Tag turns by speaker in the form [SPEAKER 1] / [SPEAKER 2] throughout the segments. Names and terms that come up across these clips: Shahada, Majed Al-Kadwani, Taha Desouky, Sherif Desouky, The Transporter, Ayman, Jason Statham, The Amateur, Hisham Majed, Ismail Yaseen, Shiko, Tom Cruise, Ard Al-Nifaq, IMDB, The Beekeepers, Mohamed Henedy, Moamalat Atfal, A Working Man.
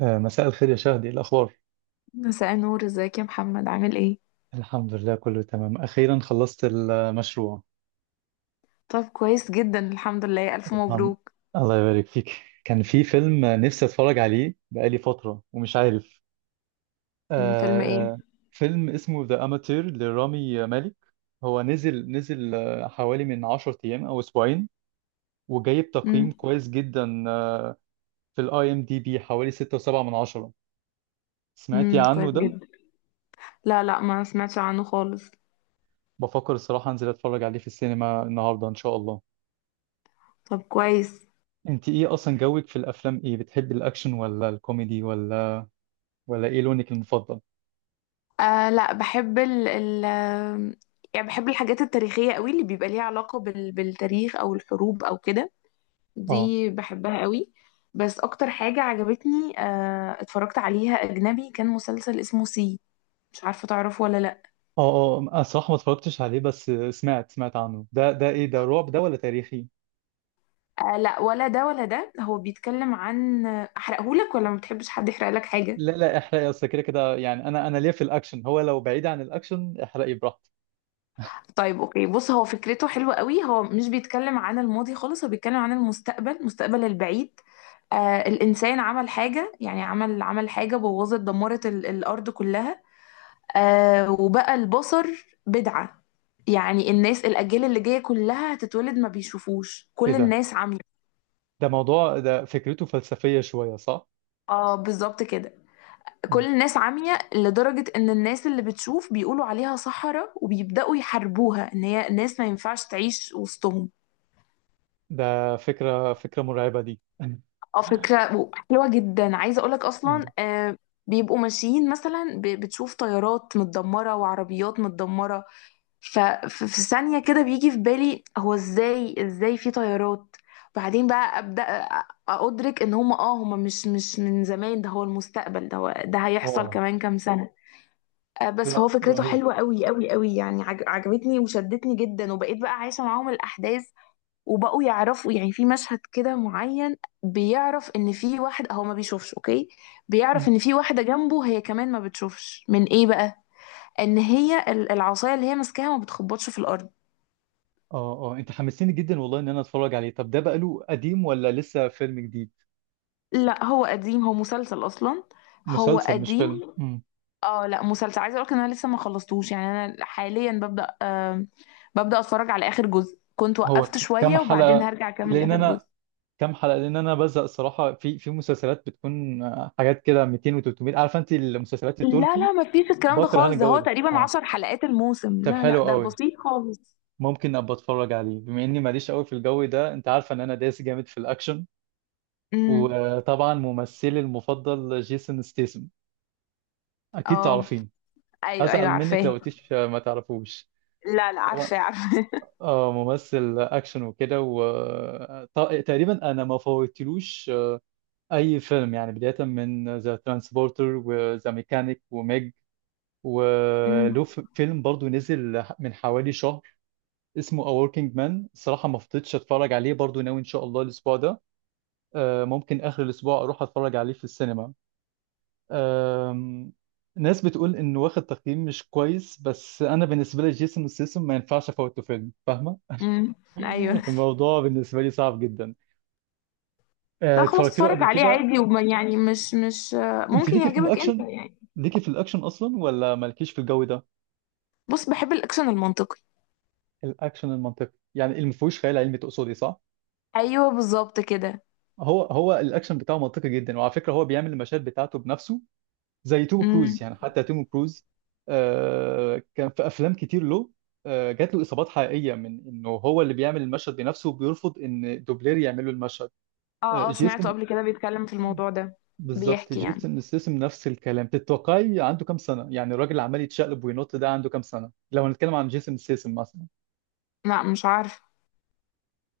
[SPEAKER 1] مساء الخير يا شهدي، إيه الأخبار؟
[SPEAKER 2] مساء النور، ازيك يا محمد؟ عامل ايه؟
[SPEAKER 1] الحمد لله، كله تمام. أخيرا خلصت المشروع.
[SPEAKER 2] طب كويس جدا، الحمد لله، الف
[SPEAKER 1] الحمد
[SPEAKER 2] مبروك.
[SPEAKER 1] الله يبارك فيك. كان في فيلم نفسي أتفرج عليه بقالي فترة ومش عارف.
[SPEAKER 2] فيلم
[SPEAKER 1] آه، آه،
[SPEAKER 2] ايه؟
[SPEAKER 1] فيلم اسمه ذا أماتير لرامي مالك. هو نزل حوالي من 10 أيام أو أسبوعين، وجايب
[SPEAKER 2] امم.
[SPEAKER 1] تقييم كويس جدا. في الاي ام دي بي حوالي 6.7 من 10. سمعتي عنه
[SPEAKER 2] كويس
[SPEAKER 1] ده؟
[SPEAKER 2] جدا. لا، لا، ما سمعتش عنه خالص.
[SPEAKER 1] بفكر الصراحة أنزل أتفرج عليه في السينما النهاردة إن شاء الله.
[SPEAKER 2] طب كويس.
[SPEAKER 1] انت ايه اصلا جوك في الافلام؟ ايه بتحبي، الاكشن ولا الكوميدي ولا ايه لونك المفضل؟
[SPEAKER 2] لا، بحب ال ال آم، يعني بحب الحاجات التاريخية قوي، اللي بيبقى ليها علاقة بالتاريخ او الحروب او كده.
[SPEAKER 1] اه
[SPEAKER 2] دي بحبها قوي. بس اكتر حاجة عجبتني اتفرجت عليها اجنبي كان مسلسل اسمه سي. مش عارفة تعرفه ولا لا؟
[SPEAKER 1] اه اه، انا صراحه ما اتفرجتش عليه. بس سمعت عنه. ده ايه ده؟ رعب ده ولا تاريخي؟
[SPEAKER 2] لا، ولا ده ولا ده، هو بيتكلم عن، احرقهولك ولا ما بتحبش حد يحرق لك حاجة؟
[SPEAKER 1] لا لا، احرقي. اصل كده كده يعني، انا ليا في الاكشن. هو لو بعيد عن الاكشن احرقي براحتك.
[SPEAKER 2] طيب اوكي، بص، هو فكرته حلوة قوي، هو مش بيتكلم عن الماضي خالص، هو بيتكلم عن المستقبل، المستقبل البعيد. الانسان عمل حاجة، يعني عمل حاجة بوظت دمرت الارض كلها. وبقى البصر بدعة. يعني الناس، الاجيال اللي جاية كلها هتتولد ما بيشوفوش،
[SPEAKER 1] ايه
[SPEAKER 2] كل الناس عمي.
[SPEAKER 1] ده موضوع، ده فكرته فلسفيه شويه، صح؟
[SPEAKER 2] اه، بالظبط كده. كل
[SPEAKER 1] مم.
[SPEAKER 2] الناس عمية لدرجة إن الناس اللي بتشوف بيقولوا عليها سحرة وبيبدأوا يحاربوها، إن هي ناس ما ينفعش تعيش وسطهم.
[SPEAKER 1] ده فكره مرعبه دي.
[SPEAKER 2] اه، فكرة حلوة جدا. عايزة أقولك أصلا،
[SPEAKER 1] مم.
[SPEAKER 2] بيبقوا ماشيين مثلا، بتشوف طيارات متدمرة وعربيات متدمرة. ففي ثانية كده بيجي في بالي هو إزاي في طيارات. بعدين بقى أبدأ أدرك إن هم مش من زمان، ده هو المستقبل، ده هيحصل
[SPEAKER 1] واو.
[SPEAKER 2] كمان كام سنة. بس فهو
[SPEAKER 1] لا
[SPEAKER 2] فكرته
[SPEAKER 1] رهيب.
[SPEAKER 2] حلوة قوي قوي قوي، يعني عجبتني وشدتني جدا، وبقيت بقى عايشة معاهم الأحداث. وبقوا يعرفوا، يعني في مشهد كده معين، بيعرف إن في واحد هو ما بيشوفش، أوكي. بيعرف
[SPEAKER 1] مم.
[SPEAKER 2] إن في واحدة جنبه هي كمان ما بتشوفش، من إيه بقى؟ إن هي العصاية اللي هي ماسكاها ما بتخبطش في الأرض.
[SPEAKER 1] اه اه، انت حمسيني جدا والله ان انا اتفرج عليه. طب ده بقاله قديم ولا لسه فيلم جديد؟
[SPEAKER 2] لا، هو قديم، هو مسلسل أصلا. هو
[SPEAKER 1] مسلسل مش فيلم.
[SPEAKER 2] قديم.
[SPEAKER 1] مم.
[SPEAKER 2] اه، لا مسلسل. عايزه اقولك ان انا لسه ما خلصتوش، يعني انا حاليا ببدا، ببدا اتفرج على اخر جزء، كنت
[SPEAKER 1] هو
[SPEAKER 2] وقفت
[SPEAKER 1] كام
[SPEAKER 2] شويه وبعدين
[SPEAKER 1] حلقة؟
[SPEAKER 2] هرجع اكمل
[SPEAKER 1] لأن
[SPEAKER 2] اخر جزء.
[SPEAKER 1] أنا لأن أنا بزهق الصراحة، في مسلسلات بتكون حاجات كده 200 و300. عارفة أنت المسلسلات
[SPEAKER 2] لا،
[SPEAKER 1] التركي؟
[SPEAKER 2] لا، ما فيش الكلام ده
[SPEAKER 1] بكره أنا
[SPEAKER 2] خالص، ده
[SPEAKER 1] الجو
[SPEAKER 2] هو
[SPEAKER 1] ده،
[SPEAKER 2] تقريبا
[SPEAKER 1] أه.
[SPEAKER 2] عشر حلقات الموسم،
[SPEAKER 1] طب
[SPEAKER 2] لا، لا،
[SPEAKER 1] حلو
[SPEAKER 2] ده
[SPEAKER 1] قوي.
[SPEAKER 2] بسيط خالص.
[SPEAKER 1] ممكن أبقى أتفرج عليه بما إني ماليش قوي في الجو ده. أنت عارفة إن أنا دايس جامد في الأكشن.
[SPEAKER 2] امم.
[SPEAKER 1] وطبعا ممثلي المفضل جيسون ستيسم. أكيد
[SPEAKER 2] اه،
[SPEAKER 1] تعرفين.
[SPEAKER 2] ايوه، ايوه،
[SPEAKER 1] أزعل منك
[SPEAKER 2] عارفاه.
[SPEAKER 1] لو قلتيش ما تعرفوش.
[SPEAKER 2] لا، لا،
[SPEAKER 1] طبعا.
[SPEAKER 2] عارفاه، عارفاه.
[SPEAKER 1] اه، ممثل اكشن وكده. تقريبا انا ما فوتلوش اي فيلم يعني. بدايه من ذا ترانسبورتر وذا ميكانيك وميج.
[SPEAKER 2] امم.
[SPEAKER 1] وله فيلم برضو نزل من حوالي شهر اسمه A Working Man. الصراحه ما فضيتش اتفرج عليه، برضو ناوي ان شاء الله الاسبوع ده، ممكن اخر الاسبوع، اروح اتفرج عليه في السينما. آم، ناس بتقول انه واخد تقييم مش كويس، بس انا بالنسبه لي جيسون ستاثام ما ينفعش افوته فيلم. فاهمه؟
[SPEAKER 2] امم، ايوه.
[SPEAKER 1] الموضوع بالنسبه لي صعب جدا.
[SPEAKER 2] لا خلاص،
[SPEAKER 1] اتفرجت له
[SPEAKER 2] اتفرج
[SPEAKER 1] قبل
[SPEAKER 2] عليه
[SPEAKER 1] كده.
[SPEAKER 2] عادي، وما يعني مش
[SPEAKER 1] انت
[SPEAKER 2] ممكن
[SPEAKER 1] ليكي في
[SPEAKER 2] يعجبك انت
[SPEAKER 1] الاكشن
[SPEAKER 2] يعني.
[SPEAKER 1] ليكي في الاكشن اصلا، ولا مالكيش في الجو ده؟
[SPEAKER 2] بص، بحب الاكشن المنطقي.
[SPEAKER 1] الاكشن المنطقي يعني اللي ما فيهوش خيال علمي، تقصدي صح؟
[SPEAKER 2] ايوه، بالظبط كده.
[SPEAKER 1] هو الاكشن بتاعه منطقي جدا، وعلى فكره هو بيعمل المشاهد بتاعته بنفسه. زي توم كروز، يعني حتى توم كروز كان في افلام كتير له. جات له اصابات حقيقيه من انه هو اللي بيعمل المشهد بنفسه وبيرفض ان دوبلير يعمل له المشهد.
[SPEAKER 2] اه، اه، سمعته
[SPEAKER 1] جيسون،
[SPEAKER 2] قبل كده بيتكلم في الموضوع ده.
[SPEAKER 1] بالظبط،
[SPEAKER 2] بيحكي يعني،
[SPEAKER 1] جيسون ستاثام نفس الكلام. تتوقعي عنده كام سنه؟ يعني الراجل عمال يتشقلب وينط. ده عنده كام سنه لو هنتكلم عن جيسون ستاثام مثلا؟
[SPEAKER 2] لا مش عارف.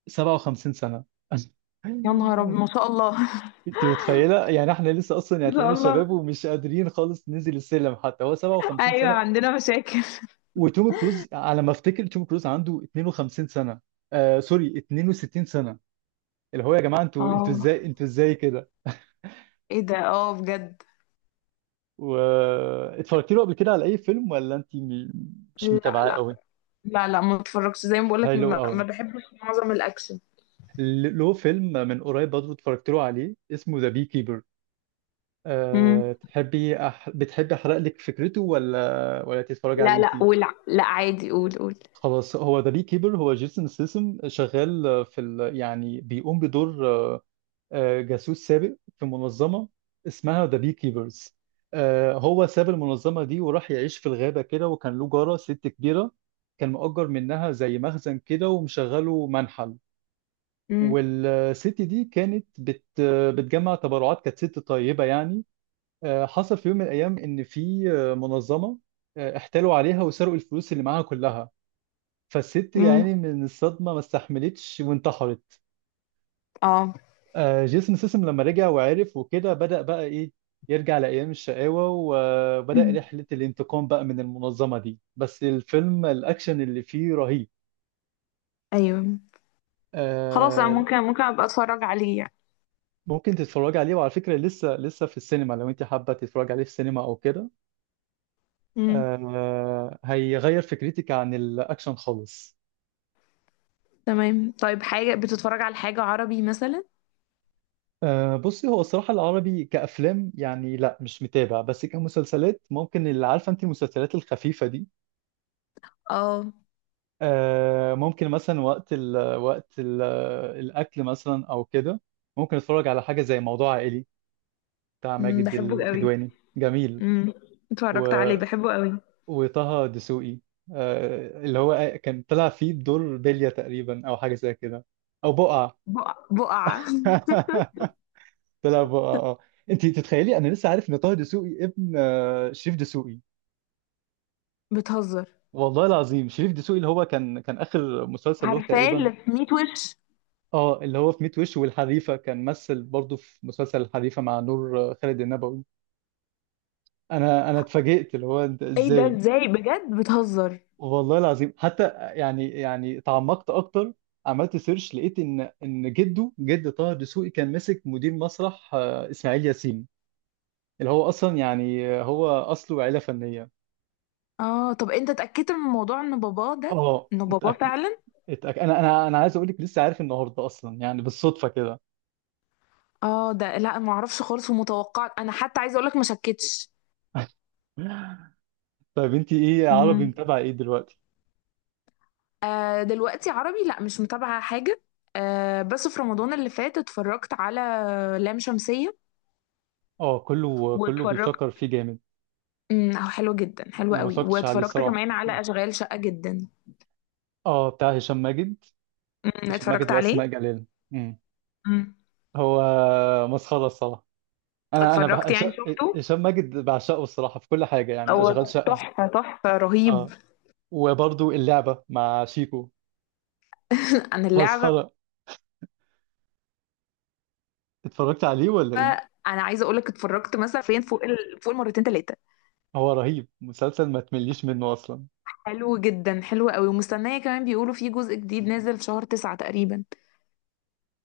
[SPEAKER 1] 57 سنة.
[SPEAKER 2] يا نهار ابيض، ما شاء الله.
[SPEAKER 1] انت متخيلة؟ يعني احنا لسه اصلا، يعني
[SPEAKER 2] ما شاء
[SPEAKER 1] هتلاقينا
[SPEAKER 2] الله.
[SPEAKER 1] شباب ومش قادرين خالص ننزل السلم، حتى هو 57
[SPEAKER 2] ايوه،
[SPEAKER 1] سنة.
[SPEAKER 2] عندنا مشاكل.
[SPEAKER 1] وتوم كروز على ما افتكر توم كروز عنده 52 سنة. سوري، 62 سنة. اللي هو يا جماعة، انتوا انتوا
[SPEAKER 2] اه،
[SPEAKER 1] ازاي، انتوا ازاي كده.
[SPEAKER 2] ايه ده؟ اه، بجد.
[SPEAKER 1] و اتفرجتي له قبل كده على اي فيلم، ولا انت مش
[SPEAKER 2] لا،
[SPEAKER 1] متابعاه
[SPEAKER 2] لا،
[SPEAKER 1] قوي؟
[SPEAKER 2] لا، لا، ما اتفرجش، زي ما بقولك،
[SPEAKER 1] هاي لو
[SPEAKER 2] ما
[SPEAKER 1] قوي.
[SPEAKER 2] بحبش معظم الاكشن.
[SPEAKER 1] له فيلم من قريب برضه اتفرجت له عليه اسمه ذا بي كيبر. أه
[SPEAKER 2] امم.
[SPEAKER 1] تحبي بتحبي احرق لك فكرته، ولا تتفرجي عليه
[SPEAKER 2] لا،
[SPEAKER 1] انت؟
[SPEAKER 2] لا، ولا، لا، عادي، قول، قول.
[SPEAKER 1] خلاص. هو ذا بي كيبر، هو جيسون سيسم شغال يعني بيقوم بدور جاسوس سابق في منظمة اسمها ذا بي كيبرز. هو ساب المنظمة دي وراح يعيش في الغابة كده، وكان له جارة ست كبيرة، كان مؤجر منها زي مخزن كده، ومشغله منحل.
[SPEAKER 2] امم.
[SPEAKER 1] والست دي كانت بتجمع تبرعات، كانت ست طيبة يعني. حصل في يوم من الأيام إن في منظمة احتالوا عليها وسرقوا الفلوس اللي معاها كلها. فالست
[SPEAKER 2] امم.
[SPEAKER 1] يعني من الصدمة ما استحملتش وانتحرت.
[SPEAKER 2] اه.
[SPEAKER 1] جيسون سيسم لما رجع وعرف وكده، بدأ بقى إيه، يرجع لأيام الشقاوة. وبدأ
[SPEAKER 2] مم.
[SPEAKER 1] رحلة الانتقام بقى من المنظمة دي. بس الفيلم الأكشن اللي فيه رهيب.
[SPEAKER 2] ايوه. خلاص، انا
[SPEAKER 1] آه،
[SPEAKER 2] ممكن ابقى اتفرج عليه يعني.
[SPEAKER 1] ممكن تتفرج عليه. وعلى فكرة لسه في السينما لو أنت حابة تتفرج عليه في السينما أو كده.
[SPEAKER 2] امم.
[SPEAKER 1] هيغير فكرتك عن الأكشن خالص.
[SPEAKER 2] تمام. طيب، حاجة بتتفرج على حاجة عربي مثلا؟
[SPEAKER 1] أه بصي، هو الصراحة العربي كأفلام، يعني لا، مش متابع. بس كمسلسلات ممكن. اللي عارفة انت المسلسلات الخفيفة دي،
[SPEAKER 2] اه،
[SPEAKER 1] أه ممكن مثلا وقت الأكل مثلا أو كده، ممكن أتفرج على حاجة زي موضوع عائلي بتاع ماجد
[SPEAKER 2] بحبه قوي.
[SPEAKER 1] الكدواني، جميل.
[SPEAKER 2] امم
[SPEAKER 1] و...
[SPEAKER 2] اتفرجت عليه، بحبه قوي.
[SPEAKER 1] وطه دسوقي، أه اللي هو كان طلع فيه بدور بلية تقريبا، أو حاجة زي كده، أو بقعة.
[SPEAKER 2] بقعة.
[SPEAKER 1] طلع بقعة، اه. انت تتخيلي انا لسه عارف ان طه دسوقي ابن شريف دسوقي؟
[SPEAKER 2] بتهزر؟
[SPEAKER 1] والله العظيم. شريف دسوقي اللي هو كان اخر مسلسل له
[SPEAKER 2] عارفاه،
[SPEAKER 1] تقريبا،
[SPEAKER 2] اللي في 100 وش.
[SPEAKER 1] اه اللي هو في ميت وش والحريفه. كان مثل برضه في مسلسل الحريفه مع نور خالد النبوي. انا اتفاجئت، اللي هو انت
[SPEAKER 2] ايه ده؟
[SPEAKER 1] ازاي.
[SPEAKER 2] ازاي؟ بجد؟ بتهزر.
[SPEAKER 1] والله العظيم حتى، يعني تعمقت اكتر، عملت سيرش. لقيت ان جد طه دسوقي كان ماسك مدير مسرح اسماعيل ياسين. اللي هو اصلا يعني هو اصله عيله فنيه.
[SPEAKER 2] اه، طب انت اتأكدت من الموضوع ان باباه ده،
[SPEAKER 1] اه،
[SPEAKER 2] انه باباه
[SPEAKER 1] متاكد.
[SPEAKER 2] فعلا؟
[SPEAKER 1] اتاكد، انا عايز اقول لك، لسه عارف النهارده اصلا يعني، بالصدفه كده.
[SPEAKER 2] اه، ده لا، ما اعرفش خالص، ومتوقع انا، حتى عايزه اقول لك ما شكتش.
[SPEAKER 1] طيب انت ايه عربي
[SPEAKER 2] امم
[SPEAKER 1] متابعه ايه دلوقتي؟
[SPEAKER 2] دلوقتي عربي لا، مش متابعة حاجة. بس في رمضان اللي فات اتفرجت على لام شمسية.
[SPEAKER 1] اه، كله كله
[SPEAKER 2] واتفرجت،
[SPEAKER 1] بيشكر فيه جامد.
[SPEAKER 2] حلو جدا، حلو
[SPEAKER 1] انا ما
[SPEAKER 2] قوي.
[SPEAKER 1] اتفرجتش عليه
[SPEAKER 2] واتفرجت
[SPEAKER 1] الصراحه.
[SPEAKER 2] كمان على اشغال شقة جدا.
[SPEAKER 1] اه، بتاع هشام ماجد. هشام ماجد
[SPEAKER 2] اتفرجت
[SPEAKER 1] واسماء
[SPEAKER 2] عليه.
[SPEAKER 1] جلال. امم
[SPEAKER 2] مم.
[SPEAKER 1] هو مسخره الصراحه. انا انا بح...
[SPEAKER 2] اتفرجت،
[SPEAKER 1] هش-
[SPEAKER 2] يعني شفته.
[SPEAKER 1] هشام ماجد بعشقه الصراحه في كل حاجه يعني. اشغال
[SPEAKER 2] هو
[SPEAKER 1] شقه،
[SPEAKER 2] تحفة، تحفة، رهيب.
[SPEAKER 1] اه. وبرضو اللعبه مع شيكو،
[SPEAKER 2] عن اللعبة،
[SPEAKER 1] مسخره. اتفرجت عليه ولا ايه؟
[SPEAKER 2] انا عايزة اقولك اتفرجت مثلا فين، فوق المرتين تلاتة.
[SPEAKER 1] هو رهيب مسلسل ما تمليش منه اصلا.
[SPEAKER 2] حلو جدا، حلو قوي، ومستنية كمان، بيقولوا في جزء جديد نازل في شهر تسعة تقريبا.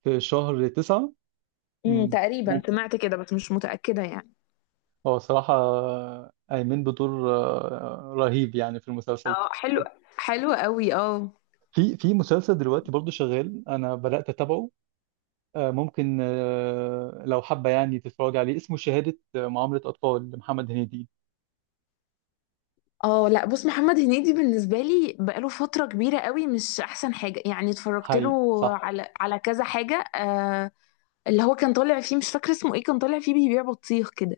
[SPEAKER 1] في شهر 9. امم
[SPEAKER 2] تقريبا سمعت كده، بس مش متأكدة يعني.
[SPEAKER 1] هو صراحة أيمن بدور رهيب يعني في المسلسل.
[SPEAKER 2] اه، حلو، حلو قوي، اه.
[SPEAKER 1] في مسلسل دلوقتي برضو شغال أنا بدأت أتابعه. ممكن لو حابة يعني تتفرج عليه، اسمه شهادة معاملة أطفال لمحمد هنيدي.
[SPEAKER 2] اه، لا بص، محمد هنيدي بالنسبة لي بقاله فترة كبيرة قوي مش احسن حاجة، يعني اتفرجت له
[SPEAKER 1] هاي صح.
[SPEAKER 2] على كذا حاجة. اللي هو كان طالع فيه، مش فاكرة اسمه ايه، كان طالع فيه بيبيع بطيخ كده،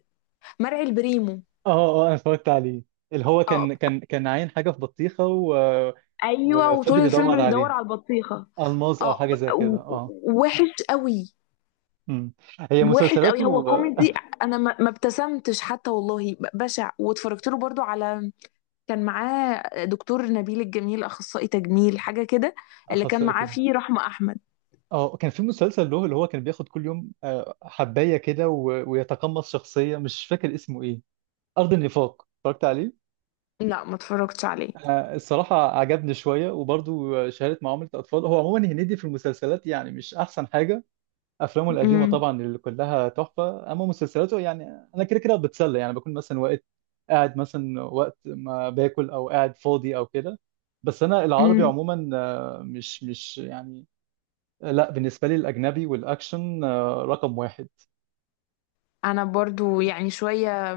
[SPEAKER 2] مرعي البريمو.
[SPEAKER 1] اه اه، أنا اتفرجت عليه. اللي هو كان
[SPEAKER 2] اه،
[SPEAKER 1] كان كان عاين حاجة في بطيخة
[SPEAKER 2] ايوه، وطول
[SPEAKER 1] وفضل
[SPEAKER 2] الفيلم
[SPEAKER 1] يدور
[SPEAKER 2] بيدور
[SPEAKER 1] عليها.
[SPEAKER 2] على البطيخه.
[SPEAKER 1] ألماظ أو
[SPEAKER 2] اه،
[SPEAKER 1] حاجة زي كده، اه.
[SPEAKER 2] وحش قوي،
[SPEAKER 1] أمم. هي
[SPEAKER 2] وحش
[SPEAKER 1] مسلسلاته
[SPEAKER 2] قوي. هو كوميدي، انا ما ابتسمتش حتى والله، بشع. واتفرجت له برضو على، كان معاه دكتور نبيل الجميل، اخصائي تجميل حاجه كده، اللي كان معاه
[SPEAKER 1] أخصائية.
[SPEAKER 2] فيه رحمه احمد.
[SPEAKER 1] اه كان في مسلسل له اللي هو كان بياخد كل يوم حباية كده ويتقمص شخصية، مش فاكر اسمه ايه. أرض النفاق، اتفرجت عليه.
[SPEAKER 2] لا، ما اتفرجتش عليه.
[SPEAKER 1] الصراحة عجبني شوية. وبرضه شهادة معاملة أطفال، هو عموما هنيدي في المسلسلات يعني مش أحسن حاجة. أفلامه القديمة طبعا اللي كلها تحفة، أما مسلسلاته يعني أنا كده كده بتسلى يعني، بكون مثلا وقت قاعد مثلا وقت ما باكل أو قاعد فاضي أو كده. بس أنا العربي
[SPEAKER 2] امم
[SPEAKER 1] عموما مش يعني. لا بالنسبة لي الأجنبي والأكشن رقم واحد.
[SPEAKER 2] انا برضو يعني شويه،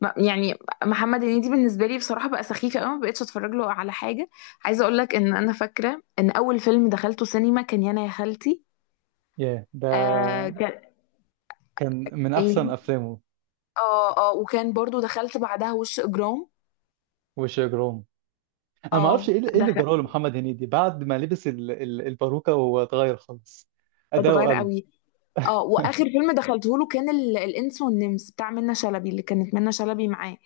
[SPEAKER 2] يعني محمد هنيدي بالنسبه لي بصراحه بقى سخيف قوي، ما بقتش اتفرج له على حاجه. عايزه اقول لك ان انا فاكره ان اول فيلم دخلته سينما كان يانا يا خالتي.
[SPEAKER 1] ياه، ده
[SPEAKER 2] كان.
[SPEAKER 1] كان من أحسن
[SPEAKER 2] ايه،
[SPEAKER 1] أفلامه.
[SPEAKER 2] اه، اه، وكان برضو دخلت بعدها وش اجرام.
[SPEAKER 1] وش إجرام. أنا ما أعرفش
[SPEAKER 2] اه،
[SPEAKER 1] إيه اللي
[SPEAKER 2] دخل،
[SPEAKER 1] جراه لمحمد هنيدي بعد ما لبس الباروكة، وهو اتغير خالص. أداؤه
[SPEAKER 2] اتغير
[SPEAKER 1] قل.
[SPEAKER 2] قوي. اه، واخر فيلم دخلته له كان الانس والنمس بتاع منة شلبي، اللي كانت منة شلبي معاه.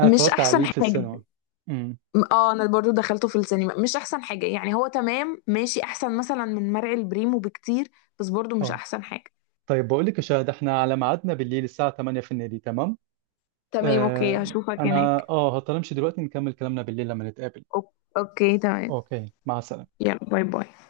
[SPEAKER 1] أنا
[SPEAKER 2] مش
[SPEAKER 1] اتفرجت
[SPEAKER 2] احسن
[SPEAKER 1] عليه في
[SPEAKER 2] حاجه.
[SPEAKER 1] السينما. امم
[SPEAKER 2] اه، انا برضو دخلته في السينما، مش احسن حاجة يعني، هو تمام، ماشي احسن مثلا من مرعي البريمو بكتير، بس برضو مش
[SPEAKER 1] أه
[SPEAKER 2] احسن حاجة.
[SPEAKER 1] طيب بقول لك يا شهد، إحنا على ميعادنا بالليل الساعة 8 في النادي، تمام؟
[SPEAKER 2] تمام، اوكي،
[SPEAKER 1] آه
[SPEAKER 2] هشوفك هناك.
[SPEAKER 1] أنا هضطر أمشي دلوقتي، نكمل كلامنا بالليل لما نتقابل.
[SPEAKER 2] اوكي، تمام.
[SPEAKER 1] أوكي مع السلامة.
[SPEAKER 2] يلا، باي، باي.